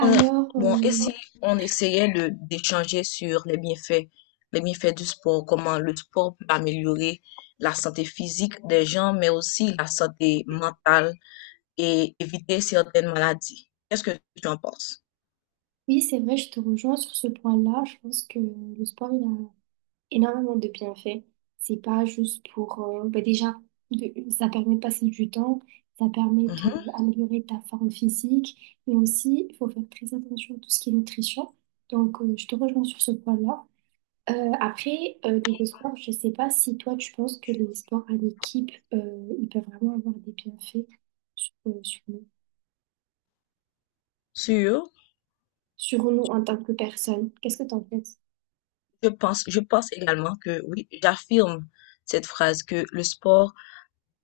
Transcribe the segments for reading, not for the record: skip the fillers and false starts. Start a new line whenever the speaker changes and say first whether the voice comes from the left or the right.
left: On a- bon, et
right: euh,
left: si on essayait de d'échanger sur les bienfaits du sport, comment le sport peut améliorer la santé physique des gens, mais aussi la santé mentale et éviter certaines maladies. Qu'est-ce que tu en penses?
right: oui, c'est vrai, je te rejoins sur ce point-là. Je pense que le sport, il a énormément de bienfaits. C'est pas juste pour... bah déjà, ça permet de passer du temps, ça permet
left: Mhm.
right: d'améliorer ta forme physique, mais aussi, il faut faire très attention à tout ce qui est nutrition. Donc, je te rejoins sur ce point-là. Niveau sport, je sais pas si toi, tu penses que les sports en équipe, ils peuvent vraiment avoir des bienfaits sur, euh, sur nous,
left: Sûr,
right: sur nous en tant que personne. Qu'est-ce que t'en penses?
left: je pense également que oui, j'affirme cette phrase que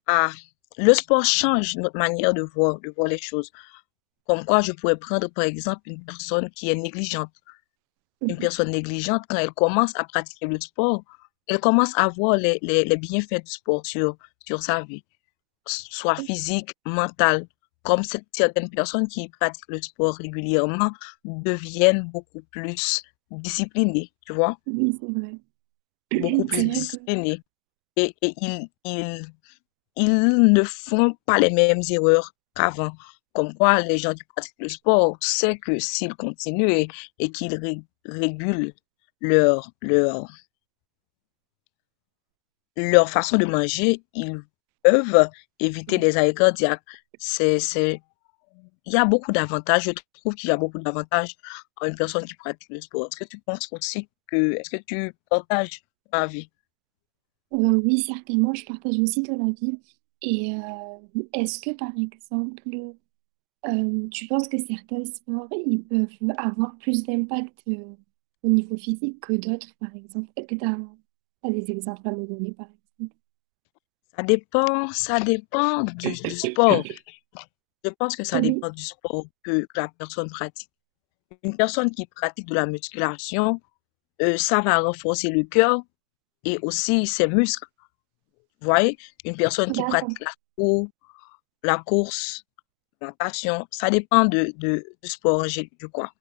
left: a, le sport change notre manière de voir les choses. Comme quoi, je pourrais prendre par exemple une
right: Mhm.
left: personne négligente, quand elle commence à pratiquer le sport, elle commence à voir les bienfaits du sport sur sa vie, soit physique, mentale. Certaines personnes qui pratiquent le sport régulièrement deviennent beaucoup plus disciplinées, tu vois,
right: Oui, c'est vrai.
left: beaucoup plus,
right: C'est
left: oui,
right: vrai que,
left: disciplinées. Et, ils ne font pas les mêmes erreurs qu'avant. Comme quoi, les gens qui pratiquent le sport savent que et qu'ils régulent leur leur façon de manger, ils peuvent éviter des arrêts cardiaques. C'est, c'est, il y a beaucoup d'avantages. Je trouve qu'il y a beaucoup d'avantages à une personne qui pratique le sport. Est-ce que tu partages ma vie?
right: oui, certainement, je partage aussi ton avis. Et euh, Est-ce que, par exemple, tu penses que certains sports, ils peuvent avoir plus d'impact au niveau physique que d'autres, par exemple? Est-ce que tu as des exemples à me donner, par exemple?
left: Ça dépend du sport. Je pense que ça
right: Oui,
left: dépend du sport que la personne pratique. Une personne qui pratique de la musculation, ça va renforcer le cœur et aussi ses muscles. Vous voyez, une personne qui
right: d'accord,
left: pratique la course. La passion, ça dépend du sport, du quoi.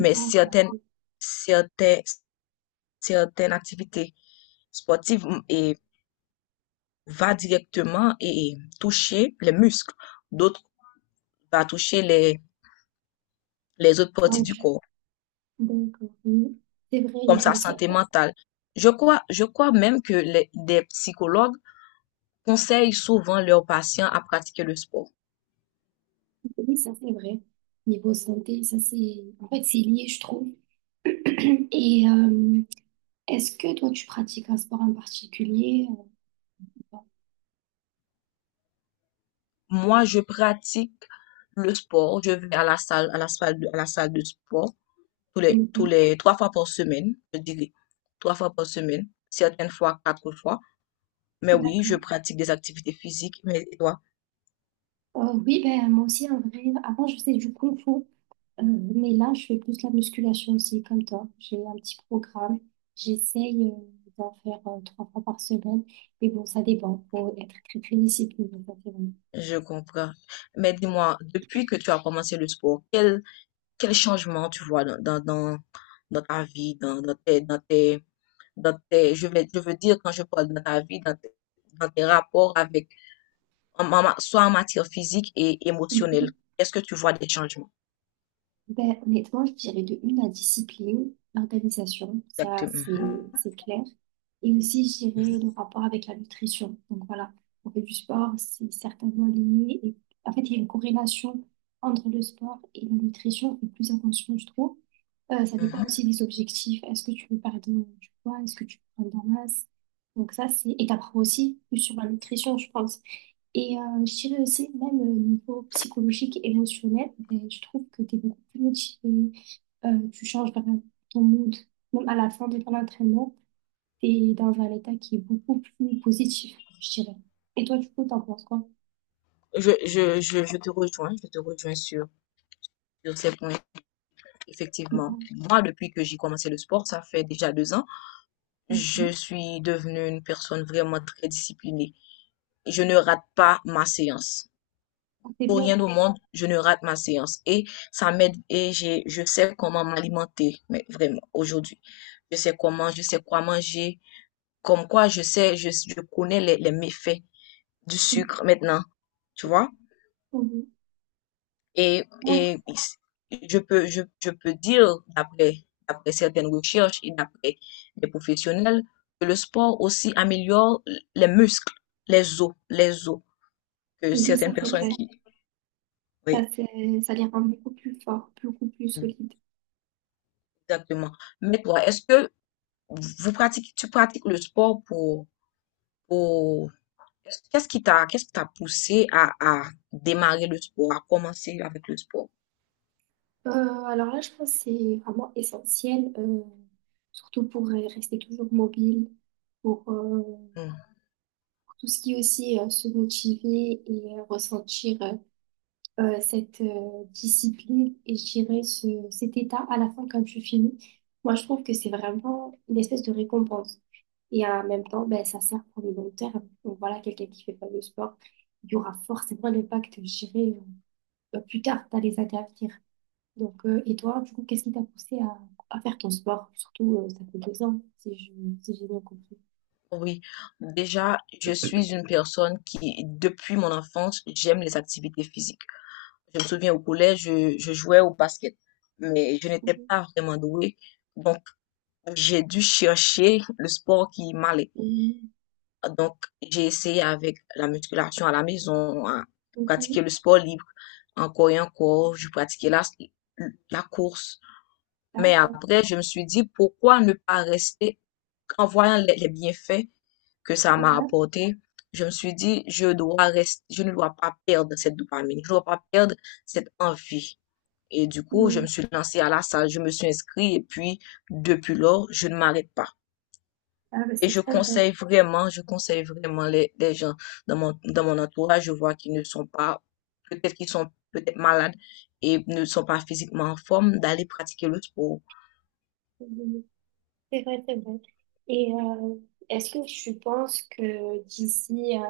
left: Mais
right: oui.
left: certaines, certaines activités sportives va directement et toucher les muscles. D'autres va toucher les autres parties
right: Donc,
left: du
right: je-
left: corps,
right: d'accord, oui. C'est vrai, il y a
left: comme
right: par
left: sa santé
right: exemple,
left: mentale. Je crois même que des psychologues conseillent souvent leurs patients à pratiquer le sport.
right: oui, ça c'est vrai. Niveau santé, ça c'est, en fait, c'est lié, je trouve. Et euh, Est-ce que toi, tu pratiques un sport en particulier? euh,
left: Moi, je pratique le sport. Je vais à la salle, à la salle de sport tous
right: Mhm.
left: les 3 fois par semaine, je dirais. 3 fois par semaine, certaines fois 4 fois. Mais oui, je
right: D'accord.
left: pratique des activités physiques. Mais et toi?
right: Oui, ben, moi aussi, en vrai, avant, je faisais du kung fu, euh, mais là, je fais plus la musculation aussi, comme toi. J'ai un petit programme. J'essaye d'en faire 3 fois par semaine, mais bon, ça dépend. Faut être très, très discipliné, ça, c'est
left: Je comprends. Mais dis-moi, depuis que tu as commencé le sport, quel changement tu vois dans ta vie, je vais, je veux dire quand je parle dans ta vie, dans tes rapports avec, en soit en matière physique et
right: vrai.
left: émotionnelle. Est-ce que tu vois des changements?
right: Ben, honnêtement, je dirais de une la discipline, l'organisation, ça
left: Exactement.
right: c'est clair. Et aussi, je dirais le rapport avec la nutrition. Donc voilà, on fait du sport, c'est certainement lié. Et en fait, il y a une corrélation entre le sport et la nutrition. Et plus attention, je trouve. Ça dépend aussi
left: Mhm.
right: des objectifs. Est-ce que tu veux perdre du poids? Est-ce que tu veux prendre de la masse? Donc ça, c'est... Et t'apprends aussi plus sur la nutrition, je pense. Je dirais aussi, même au niveau psychologique, émotionnel, ben, je trouve que tu es beaucoup plus motivé, tu changes vraiment ton mood. Même à la fin de ton entraînement, tu es dans un état qui est beaucoup plus positif, je dirais. Et toi, du coup, t'en penses quoi?
left: Je te rejoins sur ces points. Effectivement,
right: Mhm.
left: moi, depuis que j'ai commencé le sport, ça fait déjà 2 ans, je
right: Mhm.
left: suis devenue une personne vraiment très disciplinée. Je ne rate pas ma séance.
right: Ah, c'est
left: Pour
right: bien
left: rien
right: ça.
left: au monde, je ne rate ma séance. Et ça m'aide et je sais comment m'alimenter, mais vraiment, aujourd'hui. Je sais quoi manger. Comme quoi, je connais les méfaits du sucre maintenant, tu vois?
right: Oui, d'accord.
left: Et je peux dire, d'après, d'après certaines recherches et d'après des professionnels, que le sport aussi améliore les muscles, les os, que
right: Oui, ça
left: certaines
right: c'est
left: personnes
right: vrai.
left: qui,
right: Ça,
left: oui,
right: c'est, ça les rend beaucoup plus forts, beaucoup plus solides.
left: exactement. Mais toi, est-ce que tu pratiques le sport pour... Qu'est-ce qui qu'est-ce qui t'a poussé à démarrer le sport, à commencer avec le sport?
right: Euh, alors là, je pense que c'est vraiment essentiel, surtout pour rester toujours mobile, pour
left: Hmm.
right: tout ce qui est aussi se motiver et ressentir cette discipline et je dirais ce, cet état à la fin quand tu finis. Moi, je trouve que c'est vraiment une espèce de récompense. Et en même temps, ben, ça sert pour le long terme. Donc voilà, quelqu'un qui fait pas de sport, il y aura forcément un impact, je dirais, plus tard dans les années à venir. Donc, et toi, du coup, qu'est-ce qui t'a poussé à faire ton sport? Surtout, ça fait 2 ans, si j'ai bien compris.
left: Oui, déjà, je suis une personne qui, depuis mon enfance, j'aime les activités physiques. Je me souviens au collège, je jouais au basket, mais je n'étais
right: Mhm.
left: pas vraiment douée. Donc, j'ai dû chercher le sport qui m'allait.
right: Mhm.
left: Donc, j'ai essayé avec la musculation à la maison, à pratiquer
right: Mhm.
left: le sport libre, encore et encore, je pratiquais la course. Mais
right: D'accord.
left: après, je me suis dit, pourquoi ne pas rester, en voyant les bienfaits que ça m'a
right: Ouais.
left: apporté, je me suis dit, je dois rester, je ne dois pas perdre cette dopamine, je ne dois pas perdre cette envie. Et du coup, je me
right: Mm.
left: suis lancée à la salle, je me suis inscrite et puis, depuis lors, je ne m'arrête pas.
right: Ah, bah,
left: Et
right: c'est très bien.
left: je conseille vraiment les gens dans mon entourage. Je vois qu'ils ne sont pas, peut-être qu'ils sont peut-être malades et ne sont pas physiquement en forme d'aller pratiquer le sport.
right: Mm. C'est vrai, c'est vrai. Et euh, Est-ce que tu penses que d'ici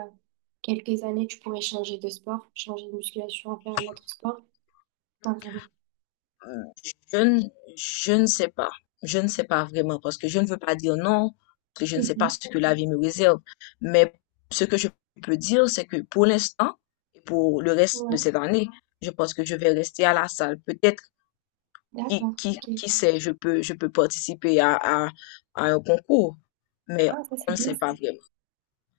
right: quelques années, tu pourrais changer de sport, changer de musculation, faire un autre sport? Enfin, vraiment.
left: Euh, Je ne, je ne sais pas. Je ne sais pas vraiment parce que je ne veux pas dire non, parce que je ne sais pas
right: Mhm.
left: ce que la vie me réserve. Mais ce que je peux dire, c'est que pour l'instant et pour le reste de
right: Ouais,
left: cette année, je pense que je vais rester à la salle. Peut-être,
right: d'accord, ok.
left: qui sait, je peux participer à un concours, mais
right: Ah, ça,
left: on
right: c'est
left: ne
right: bien
left: sait
right: ça.
left: pas vraiment.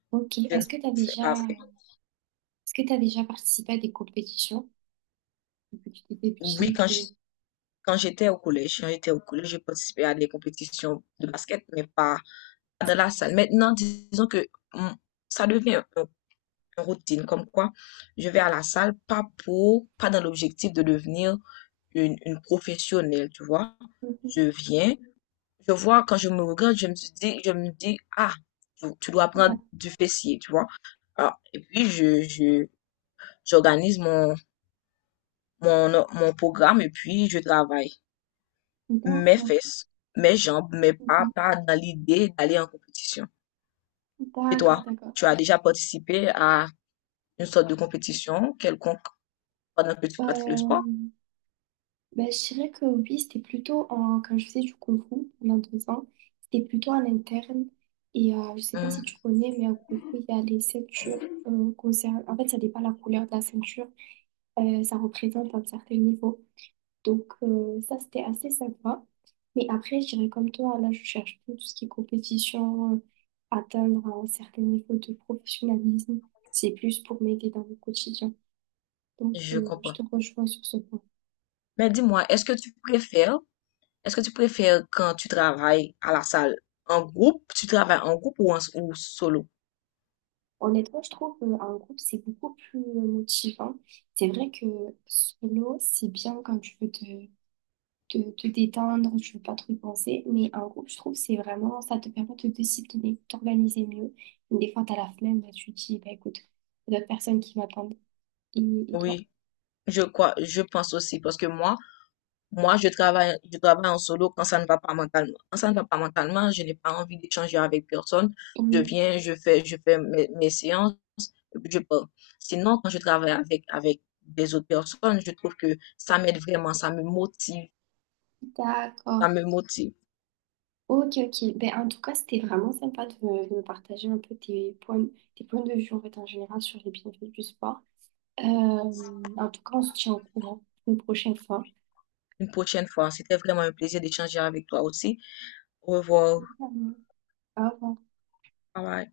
right: Ok,
left: Je ne
right: est-ce que tu as
left: sais
right: déjà,
left: pas vraiment.
right: est-ce que tu déjà participé à des compétitions depuis que tu étais
left: Oui,
right: petite ou...
left: quand j'étais au collège, j'ai participé à des compétitions de basket, mais pas de la salle. Maintenant, disons que mm, ça devient une routine, comme quoi je vais à la salle pas pour, pas dans l'objectif de devenir une professionnelle, tu vois. Je
right: Mhm.
left: viens, je vois, quand je me regarde, je me dis, ah, tu dois prendre
right: Ouais,
left: du fessier, tu vois. Alors, et puis, j'organise mon programme et puis je travaille mes
right: d'accord.
left: fesses, mes jambes, mais pas,
right: Mhm.
left: pas dans l'idée d'aller en compétition. Et
right: D'accord,
left: toi,
right: d'accord.
left: tu as déjà participé à une sorte de compétition quelconque pendant que tu pratiques le sport?
right: Euh, Ben, je dirais que oui, c'était plutôt en, quand je faisais du Kung Fu pendant 2 ans, c'était plutôt en interne. Je sais pas si
left: Hum,
right: tu connais, mais en Kung Fu, il y a les ceintures. En fait, ça dépend de la couleur de la ceinture. Ça représente un certain niveau. Donc, ça, c'était assez sympa. Mais après, je dirais comme toi, là, je cherche plus tout ce qui est compétition, atteindre un certain niveau de professionnalisme. C'est plus pour m'aider dans mon quotidien. Donc,
left: je
right: je
left: comprends.
right: te rejoins sur ce point.
left: Mais dis-moi, est-ce que tu préfères quand tu travailles à la salle en groupe, tu travailles en groupe ou ou solo?
right: Honnêtement, je trouve qu'un groupe, c'est beaucoup plus motivant. C'est vrai que solo, c'est bien quand tu veux te détendre, tu veux pas trop y penser, mais un groupe, je trouve, c'est vraiment, ça te permet de te discipliner, de t'organiser mieux. Des fois, t'as la flemme, bah, tu te dis, bah, écoute, il y a d'autres personnes qui m'attendent. Et, et toi?
left: Oui, je pense aussi parce que moi, je travaille en solo quand ça ne va pas mentalement. Quand ça ne va pas mentalement, je n'ai pas envie d'échanger avec personne. Je
right: Mm,
left: viens, je fais mes séances, et puis je pars. Sinon, quand je travaille avec des autres personnes, je trouve que ça m'aide vraiment, ça me motive, ça
right: d'accord.
left: me motive.
right: Ok, ok. Ben, en tout cas, c'était vraiment sympa de me partager un peu tes points de vue en fait, en général sur les bienfaits du sport. Euh, En tout cas, on se tient au courant une prochaine fois.
left: Une prochaine fois, c'était vraiment un plaisir d'échanger avec toi aussi. Au revoir.
right: Évidemment. Au revoir.
left: Bye bye.